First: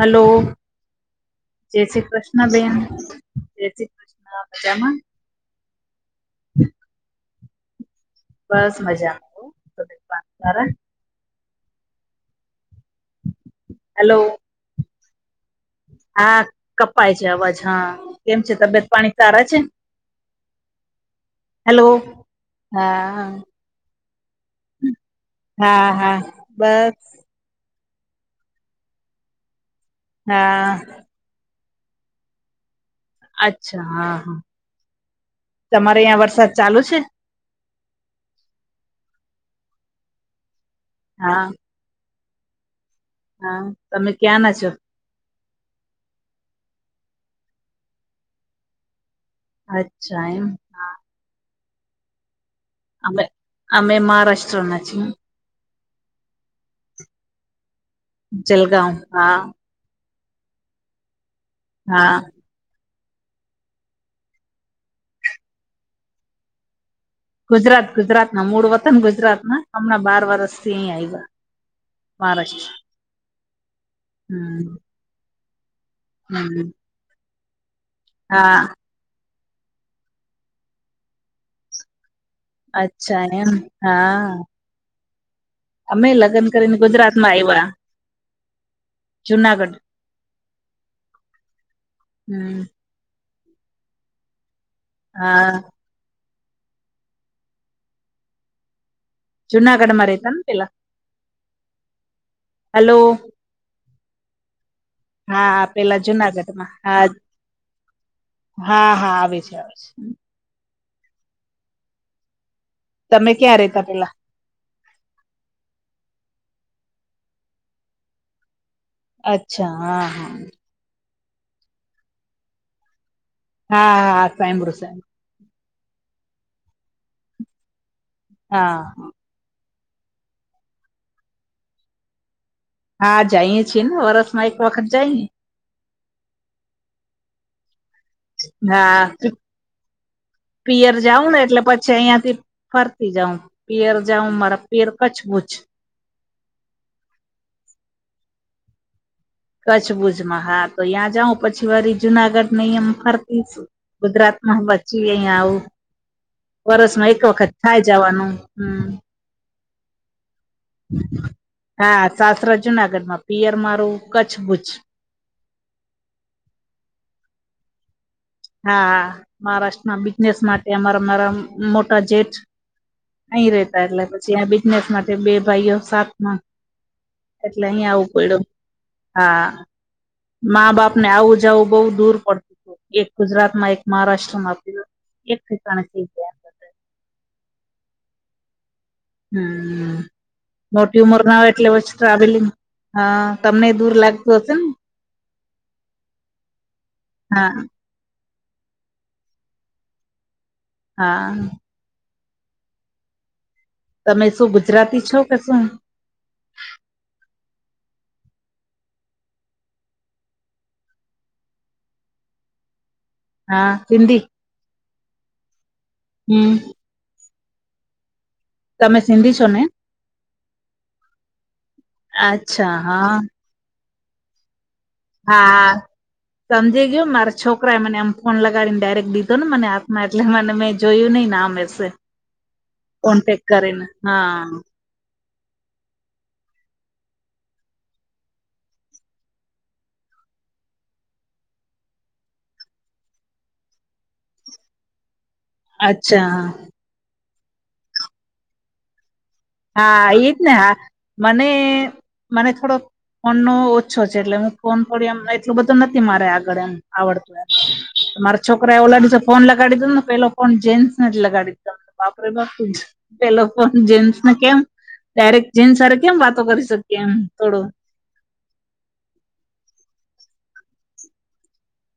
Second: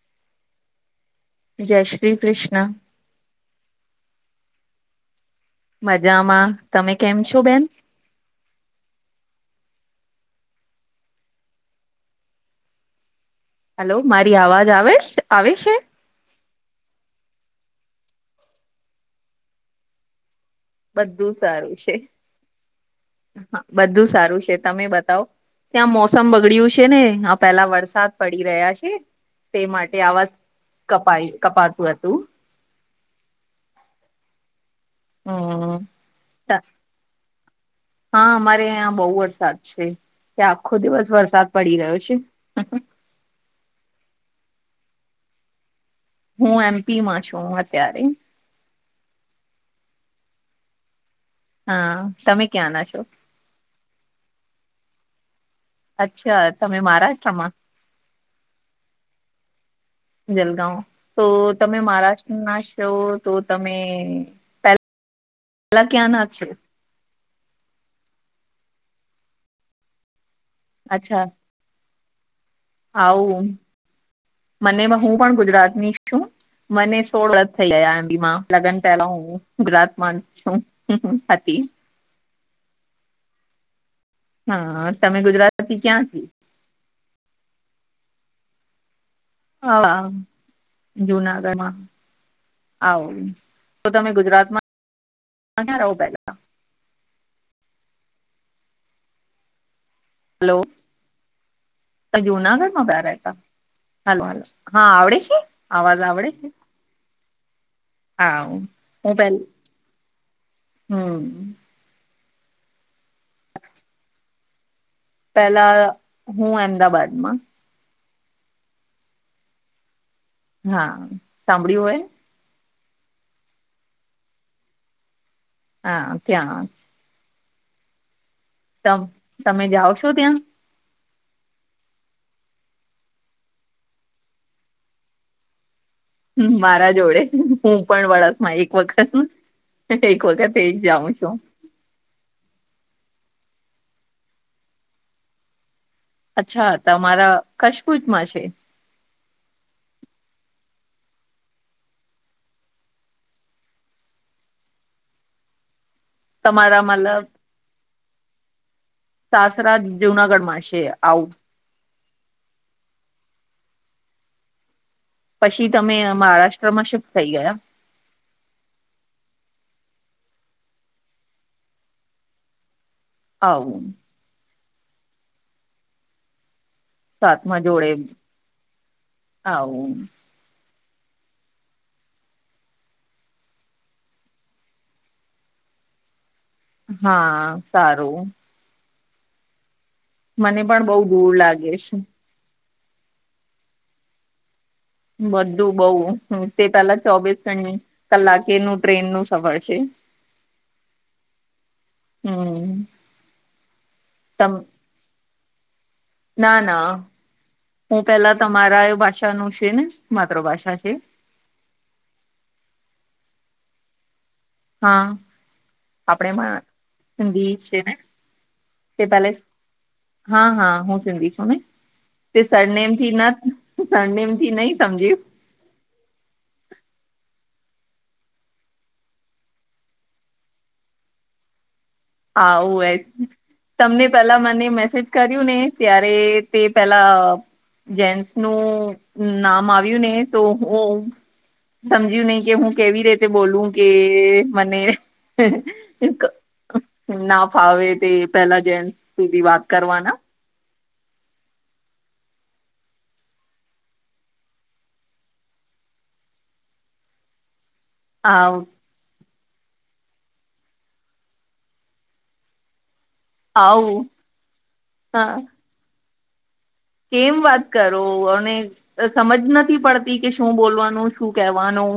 Hello, જે શ્રી કૃષ્ણ બેન. જે શ્રી કૃષ્ણ, મજામાં? મજામાં, તમે કેમ છો બેન? બસ મજામાં હો, તબિયત પાણી સારા? હલો હેલો મારી આવાજ આવે, આવે છે? હા કપાય છે અવાજ. હા, કેમ છે તબિયત પાણી સારા છે? બધું સારું હેલો છે. હા. હા, બધું સારું છે તમે બતાવો, હા ત્યાં હા મોસમ બગડય્યું છે ને બસ પેલા વરસાદ પડી રહ્યા છે, તે માટે આવા હા કપાઈ, કપાતું હતું. અચ્છા હા, હા હમ તમારે અહીંયા વરસાદ ચાલુ છે? હા, અમારે અહં બહુ વરસાદ છે. ત્યાં આખો દિવસ વરસાદ હા પડી રહ્યો છે? હા, તમે ક્યાં ના છો? હું એમ પીમાં છું, અત્યારે. અચ્છા, એમ. હા હા, તમે ક્યાં ના છો? અમે અમે મહારાષ્ટ્રના છીએ. અચ્છા, તમે મહારાષ્ટ્રમાં? જલગાંવ, હા. જલગાંવ, તો તમે હા મહારાષ્ટ્રના જો તો તમે પે પેલા ક્યાંના છે? ગુજરાત ગુજરાતના, મૂળ વતન ગુજરાતના, હમણાં બાર વર્ષથી અહી અચ્છા આવ્યા. મહારાષ્ટ્ર આવું. મને હું પણ ગુજરાતની છું. હમ્મ. મને સોળ વરસ થઈ ગયા એમ પીમાં. લગ્ન પેલા હું ગુજરાતમાં છું હતી. અચ્છા ને એમ હા. હા, તમે ગુજરાત અમે લગ્ન કરીને ગુજરાતમાં આવ્યા. જુનાગઢ હા, જુનાગઢમાં. હમ્મ. આવુ, તો તમે ગુજરાતમાં હા. [unintelligible] જુનાગઢમાં રે હલો, તો જુનાગઢમાં હલો ક્યાં રહેતા, હલો હ હા આવડે. છે હા, પેલા અવાજ આવડે છે જુનાગઢમાં હા હા હા હા આવે છે, આવે છે. હમ્મ. તમે ક્યાં રહેતા, પેલા? પેલા, હું અમદાબાદમાં. અચ્છા. હા હા. હા, સાભળ્યું હોય હા, હા, સાંભરુ [unintelligible] હા, ત્યાં તમ હા તમે જાઓ છો, ત્યાં? હા, જઈએ છીએ ને, વરસમાં એક વખત જઈએ. હમ્મ મારા જોડે, હું પણ વરસ એક વખત, હા એક વખત એજ જાઉં છું. છે અહિયાંથી ફરતી જાઉં, પિયર જાઉ મારા પિયર કચ્છબુજ. અચ્છા, તમારા કરછબૂજમાં છે? કચ્છભુજમાં હા, તો ત્યાં જાઉં પછી વરી જુનાગઢ ને એમ ફરતી છું. ગુજરાતમાં બચી અઈ આવું તમારા વરષમાં એક મતલબ વખત થાય જવાનું હમ્મ સાસરા જુનાગઢમાં છે આવું હા સસરો જુનાગઢમાં પિયર મારું કચ્છભુજ પછી તમે મહારાષ્ટ્રમાં શિફ્ટ થઈ ગયા એમ હા મહારાષ્ટ્રમાં બિઝનેસ માટે અમારા મારા મોટા જેટ અહી આવું રેતા એટલે પછી આ બિઝનેસ માટે બે ભાઈઓ સાત માં સાતમા એટલે જોડે અહીંયા આવું પડ્યું હા આવું મા બાપ ને આવું જવું બઉુ દૂર પડતું હતું એક ગુજરાત માં એક મહારાષ્ટ્રમાં આપું એક [unintelligible] ગ્યા હા સારું હમ્મ મને પણ બહુ મોટી ઉંમર દૂર ના હોય લાગે એટલે છે ટ્રાવેલિંગ હા તમને દૂર લાગતું હશે ને બધું બઉ તે પેલા ચોવીસ હા કલાકે ન ટ્રેન નું સફર છે હા હમ્મ તમે શું ગુજરાતી છો કે શું ના ના હું પેલા તમારા એ ભાષાનું છે ને માતૃ ભાષા છે હા હિન્દી હા આપણે હમ મા હિન્દી છે ને તમે તે પેલે સિંધી છો ને હા હા હું સિંધી છું ને તે અચ્છા સરનેમ ચ હા ના સરનેમથી નઈ સમજી હા હા સમજી ગય મારા છોકરા એ મને આમ ફોન લગાડીને ડાયરેક્ટ લીધો ને મને હાથમાં એટલે મને મે જોયું નહી ના આમ વશે આવું એ તમને હા પેલા મને મેસેજ કર્યું ને ત્યારે તે પેલા જેન્સ નું નામ આવ્યું ને તો હું સમજ્યું નહી કે હું કેવી રીતે બોલું કે મને અચ્છા ના ફાવે તે પેલા જે સુધી વાત હા કરવાના એજ ને હા મને મને થોડો ફોન નો ઓછો છે એટલે હું ફોન થોડી એમ એટલું બધું નથી મારે આગળ એમ આવડતું મારા આવ છોકરા એ ઓલાડી જ ફોન લગાડી દો ને પેલો ફોન જેન્સ નથી લગાડી દી ધો ને બાપરે બાપ પેલો ફોન આવું જેન્સ કેમ હા ડાયરેક્ટ જેન્સ હારે કેમ વાતો કરી શકુ કેમ વાત કર અને સમજ નથી પડતી કે શું બોલવાનું શું કેવાનું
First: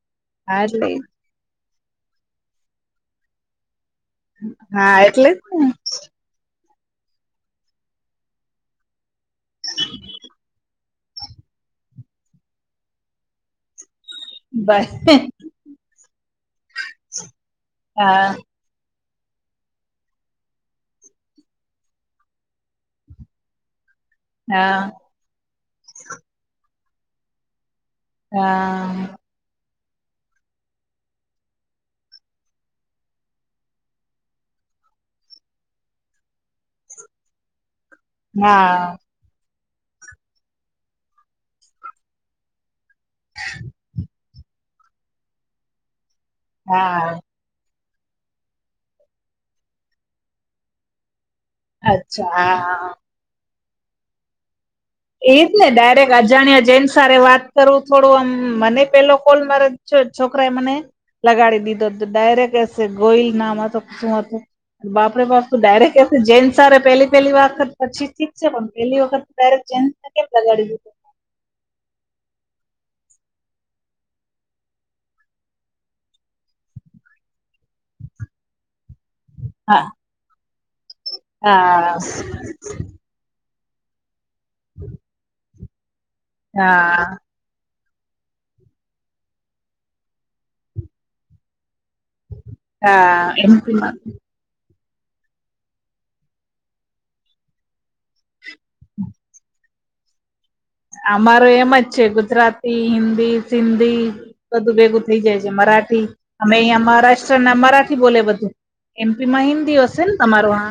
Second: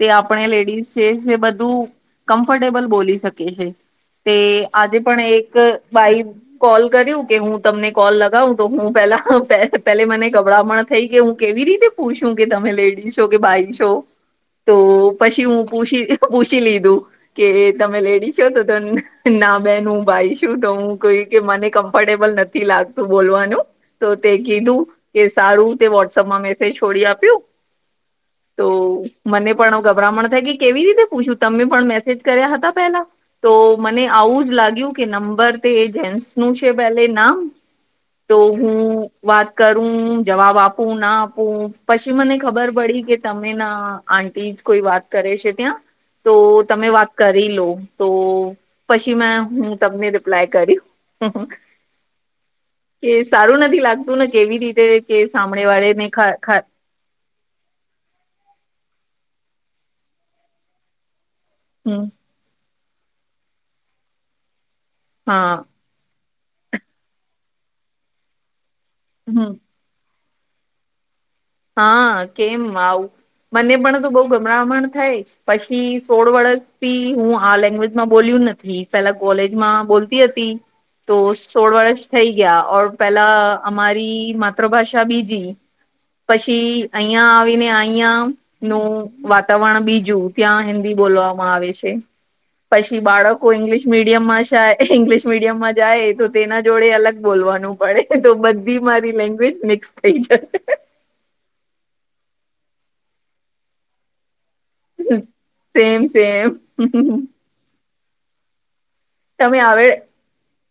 તે આપણે હા એટલે લેડીઝ છે તે બધું કમ્ફર્ટેબલ બોલી શકે છે તે હા આજે પણ એટલે એક જ ને ભાઈ કોલ કર્યું કે હું તમને કોલ લગાવું તો હું પેલા પેલે મને ગભરામન પણ થઈ કે હું કેવી રીતે પૂછું કે તમે લેડીઝ છ કે ભાઈ છો તો બાય પછી હું પૂછી પૂછી લીધું કે તમે હા લેડીસો તો ના બેન હું ભાઈ શું તો હું કોઈ કે મને કમ્ફર્ટેબલ નથી લાગતું બોલવાનું તો તે હા કીધું કે સારું તે વોટ્સઅપમાં મેસેજ છોડી આપ્યું તો હા મને પણ ગભરામણ થાય કે કેવી રીતે પૂછું તમે પણ મેસેજ કર્યા હતા પેલા તો મને આવું જ લાગ્યું કે નંબર તે જેન્ટસ નું છે પેલે ના હા વાત કરું જવાબ આપું ના આપું પછી મને ખબર પડી કે તમે ના આટી જ કોઈ વાત કરે છે ત્યાં તો તમે વાત હા કર કરી લો તો પછી મે હું તમને રિપ્લાય કર અચ્છા હ એ સારું નથી લાગતું ને કેવી રીતે કે એજ ને સાંભળે વાળે ડાયરેક્ટ ખ ખ અજાણ્યા જેમ સારી વાત કરું થોડું આમ મને પેલો કોલ મારે છોકરા એ મને લગાડી દ ીધ હમ ડાયરેક્ટ એસે ગોઈલ ના શું હતું બાપડે હા બાપું ડાયરેક્ટ જેન્સ સ પેલી પેલી વખત પછી ઠક છે પણ પહેલી વખત હમ ડાયરેક્ટ જેન્સ કેમ લગાડી દીધ હા કેમ આવું મને પણ તો બઉ ગમરામણ થાય પછી સોળ વર્ષથી હું આ લેંગ્વેજમાં બોલ્યું નથી પેલા હા કોલેજમાં બોલતી હતી તો સોળ વર્ષ હા થઈ ગયા ઓર પેલા અમારી માતૃભાષા બીજી પછી હા અહંયા આવીને અહં નું વાતાવરણ બીજું ત્યાં હિન્દી બોલવામાં આવે છે પછી હા બાળકો ઈંગ્લિશ એમથી મીડિયમ માં થાય ઇંગ્લિશ મીડિયમ માં જાય તો તેના જોડે અલગ બોલવાનું પડે તો બધ ી મારી લેંગ્વેજનેક્ ક અમારો એમ જ છે ગુજરાતી હિન્દી સિંધી બધું ભેગું થઈ જાય છે મરાઠી સેમ અ સેમ અહં મહારાષ્ટ્ર ના મરાઠી બોલે બધું એમપી મા તમે હિન્દીી આવડે હશે ને તમાર હ હ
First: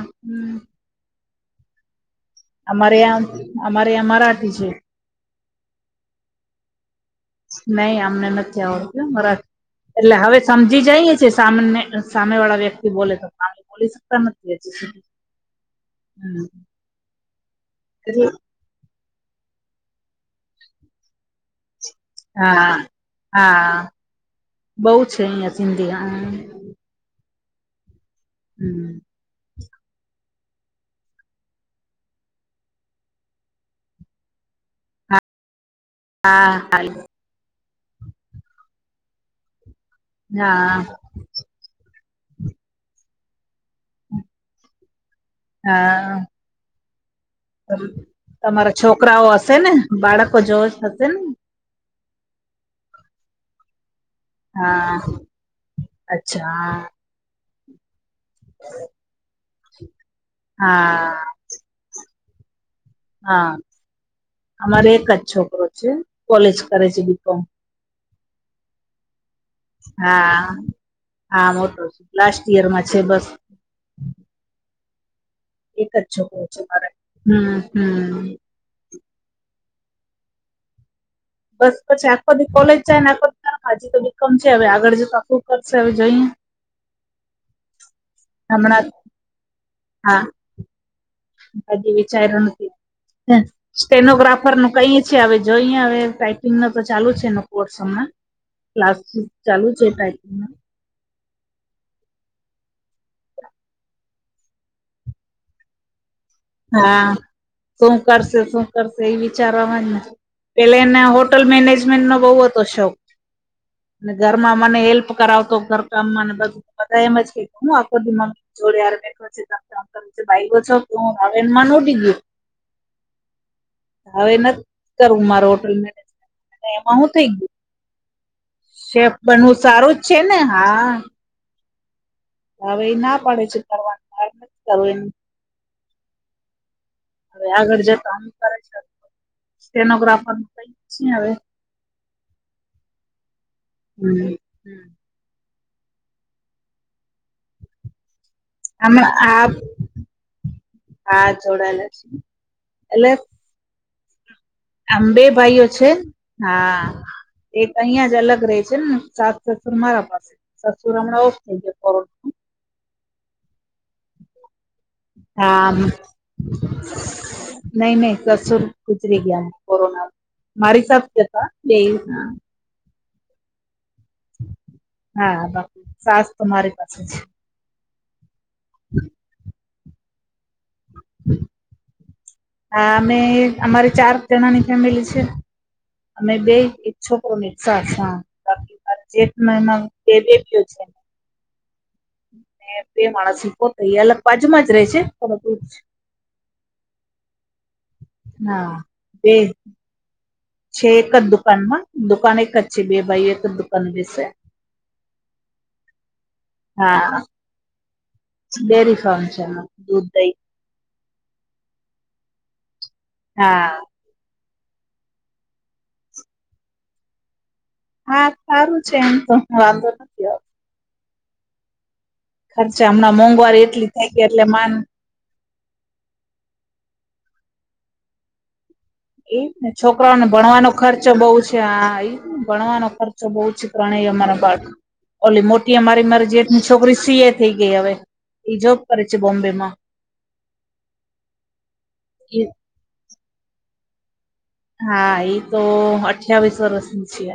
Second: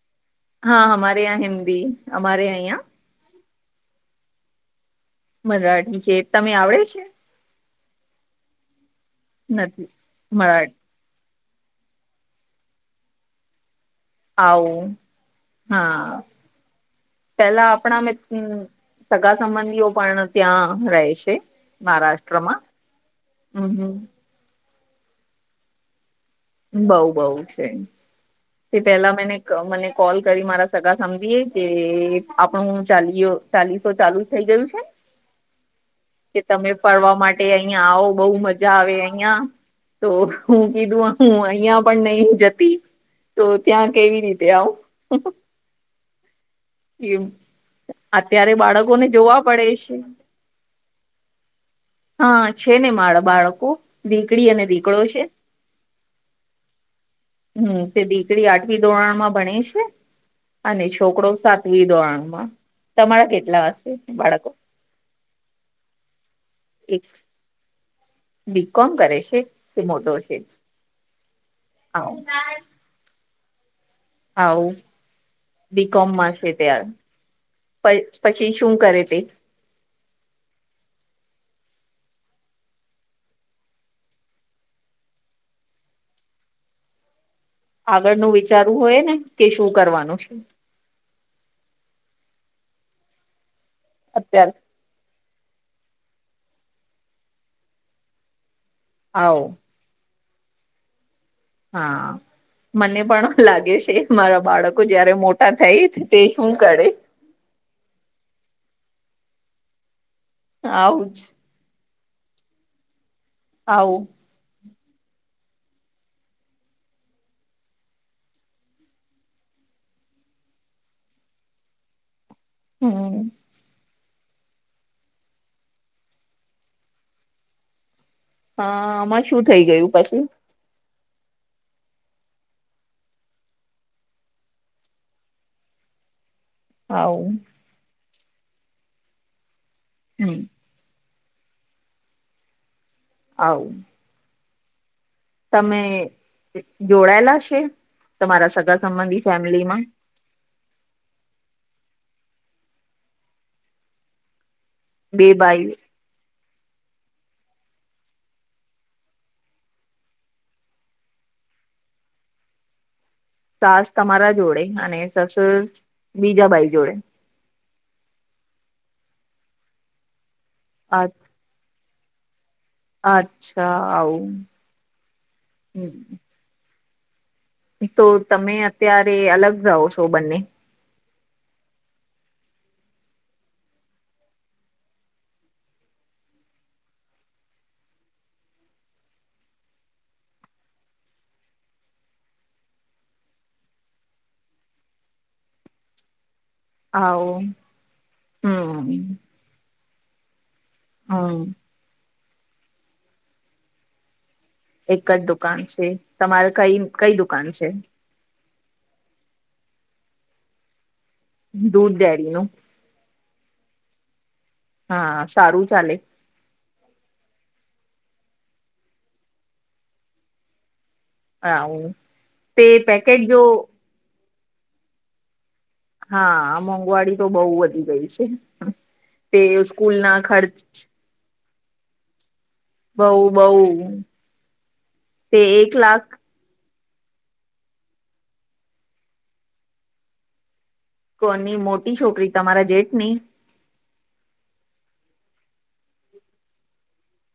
હા હમારે ં હિન્દી અમારે અહિયાં અમારે આ્યાં અમારે્યાં મરાઠી છે મરાઠી છે તમે આવડે છે નહી અમને નથી આવડતું મારા નથી એટલે હવે મરાઠ સમજી જાય છે સામાન્ય સામે વાળા વ્યક્તિ બોલે તો બોલી શકતા નથી હજ આવું સુધી હા હમ પેલા આપણા મે એટલે સગા સંબંધીઓ પણ ત્યાં રહેશે મહારાષ્ટ્ર હા હા બઉ છે અહિયાં સિંધી બઉુ બઉ છે તે હમ પેલા મને મને કોલ કરી મારા સગા સમજીએ કે આપણું હું ચાલી્યો ચાલીસો ચાલુ જ થઈ ગયું છે [inaudible] કે તમે ફરવા માટે અહિયાં આવો બહુ મજા આવે અહિયાં તો હું હા કીધું હું અહિયાં પણ નહી જતી તો ત્યાં કેવી રીતે આવ હા એવું તમારા છોકરાઓ હશે પડે ને છે બાળકો જો હશે ને હા છેેને મા બાળકોું હા અચ્છા હમ તે દીકરી આઠમ ધોરણમાં ભણે છે અને હા છોકરો સાથે લ દો આંગમાં તમારા હા કેટલા વાશે બાળકો અમારે એકદ છોકરો છે કોલેજ કરે છે એક બિકમ બીકોમ કરે છે તે મોટો છે હા હા મોટો આવ લાસ્ટ ઈયરમાં બસ આવું બી એક જ કોમમાં છોકરો છે તાર મારે હમ હમ પછી શું કરે તે બસ પછી આખો દી કોલેજ જાય ને આખો હાજી તો બિકમ છે હવે આગળ જતા ફું કરશે હવે જઈએ આગળ ન વિચારવું હોય ને કે શું કરવાનું હા છે વિચાર્યું નથી સ્ટેનોગ્રાફર અત્યારે નું કઈ? છે હવે જોઈ હવે ટાઈપિંગ ન તો ચાલુ છે ન કોર્સમાં ક્લાસ આવ ચાલુ જે પકંગ હા મને પણ લાગે છે મારા બાળકો જયારે મોટા થાય. તે હું હા શું કરશે શું કરશે એ વિચારવાવા જ નથી. પેહેલા એને આવું જ હોટલ મેનેજમેન્ટ નો બહુ હતો શોખ હ અને ઘર માં મને હેલ્પ કરાવતો ઘર કામ ને બધું બધા એમજ કે હું આખો મમ્મી [unintelligible] હમ હવે નથી કરું મારો હોટલ મેનેજમેંટ એમાં હું થઈ ગયું. હા શેફ આમાં શું પણ હું થઈ ગયું સારું જ છે પછી ને હા હવે એ ના પડે છે કરવાનું નથી કરું એ આવું હવે આગળ જતા આમ કરાય છે સ્ટેનોગ્રાફર હમ ન કઈ પછ હવે આવ હમ હમ તમે જોડાયેલા છે તમારા સ આમાં આ આ જોડાયેલા છે એટલે આમ બે ભાઈઓ છે હા એક અહિયાં જ અલગ રહે છે ને સાસ સસુર મારા પાસે શસુરામળ વ કે સાસ તમારા જોડે અને સસુર હા બીજા ભાઈ જોડે નહી નહી સસુર ગુજરી ગયા ન કોરોના મારી [unintelligible] બે અચ્છા આવ હા બાપુ સાસ તો મારી પાસે છે. તો તમે અત્યારે અલગ રહો છો બંને હ આ અમે અમારી ચાર જણાની ફેમિલી છે. અમે બે ઈક છોકરો અને એક સાસ જેઠ [unintelligible] છે. બે માણસ પોટ એ અલગ બાજુમાં જ રે છે પરંતુ [inaudible] હવ હમ એ છે એક જ હમ દુકાનમાં દુકાન એક જ છે, બે ભાઈ એક જ દુકાન વિશે એક જ દુકાન છે તમારે કઈ કઈ હા દુકાન છે. ડેરી ફાર્મ છે. દૂધ દહી દૂધ [unintelligible] નું હા હા સારું ચાલે હા સારું છે એમ તો વાંધો નથી. આવતો હા હ ખર્ચે હમણાં મોંઘવારી એટલી થઈ ગઈ એટલે માન હા મોંઘવારી તો બહુ વધી ગઈ છે. તે એને સ્કૂલ ના છોકરાને ભણવાનો ખર્ચ ખર્ચો બહુ છે આ ભણવાનો બઉ ખર્ચો બહુ બઉ જ ત્રણેય અમારો બાળ તે ઓલી એક મોટી લાખ અમારી મારી જે છોકરી સીએ થઈ ગઈ હવે એ જોબ કરે છે બોમ્બે માં કોની મોટી છોકરી એ તમારા જેઠ ની હા એ તો અઠાવીસ વર્ષની છે.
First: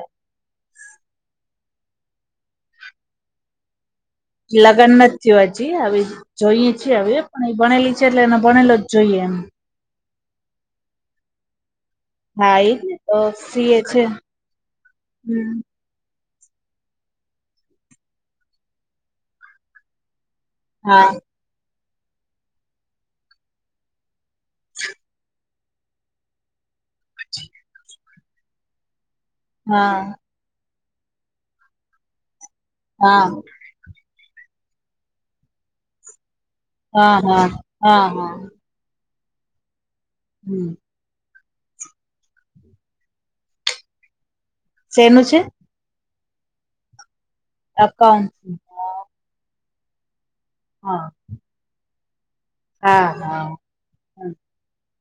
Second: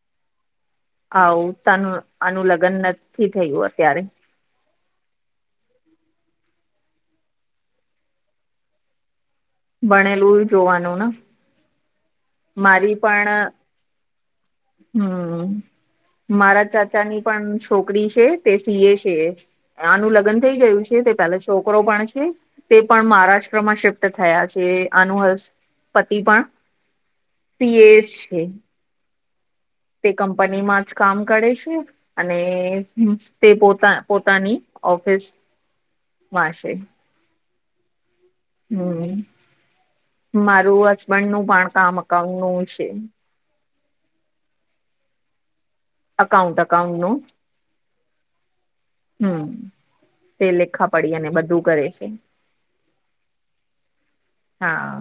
આવું તનું આનું લગ્ન નથી થયું અત્યારે. લગ્ન નથી થયુ હજી આવી જોઈ છીએ હવે પણ એ ભનેલી છે એટલે એ ભણેલો જ જોઈએ એમ. ભણેલું જોવાનું ને? હા ઈ તો સી એ છે. હમ્મ. હમ મારા ચાચા ની પણ છોકરી છે તે સી એ છે. આનું લગ્ન થઈ ગયું છે. હા તે પેલા છોકરો પણ છે તે પણ મહારાષ્ટ્રમાં શિફ્ટ થયા છે આનુ હસ પતિ પણ પી એસ છે. હા તે કંપનીમાં જ કામ કરે છે અને હા તે પોતા પોતાની ઓફિસ વાસે. હા હા, હા હા. હમ્મ, હમ મારું હસબન્ડ નું પણ કામ અકાઉન્ટ નું છે. સેનું છે? અકાઉન્ટ અકાઉન્ટ નું. અકાઉન્ટસ નું. હમ્મ, તે લેખા હા પડી અને બધું કરે છે. હા હા. હમ. હા.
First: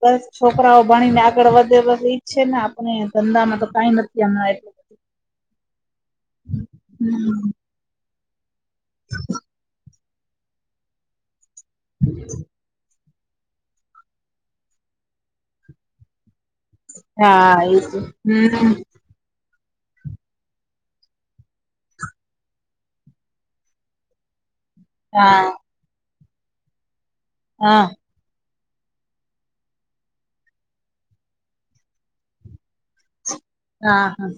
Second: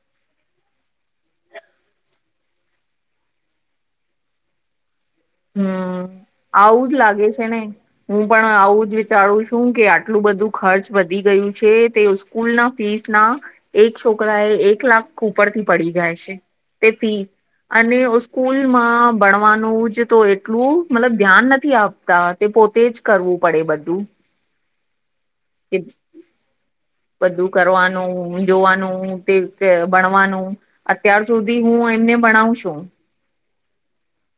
બસ છોકરાઓ ભણીને આગળ વધે ઈચ્છે ને આપણે ધંધામાં તો કઈ નથી અમાર. [inaudible] હમ્મ, આવું જ લાગે છેને. હું પણ આવું જ વિચારું છું કે આટલું બધું ખર્ચ વધી ગયું છે તે સ્કૂલ ના ફીસ ના એક છોકરા એ એક લાખ ઉપરથી પડી જાય છે. તે ફી હા એ જ અને હમ સ્કૂલમાં ભણવાનું જ તો એટલું મતલબ ધ્યાન નથી આપતા તે પોતે જ કરવું પડે બધું. હા. કે બધું હા કરવાનું. જોવાનું તે તે ભણવાનું અત્યાર સુધી હું એમને ભણાવ છું. હા હા.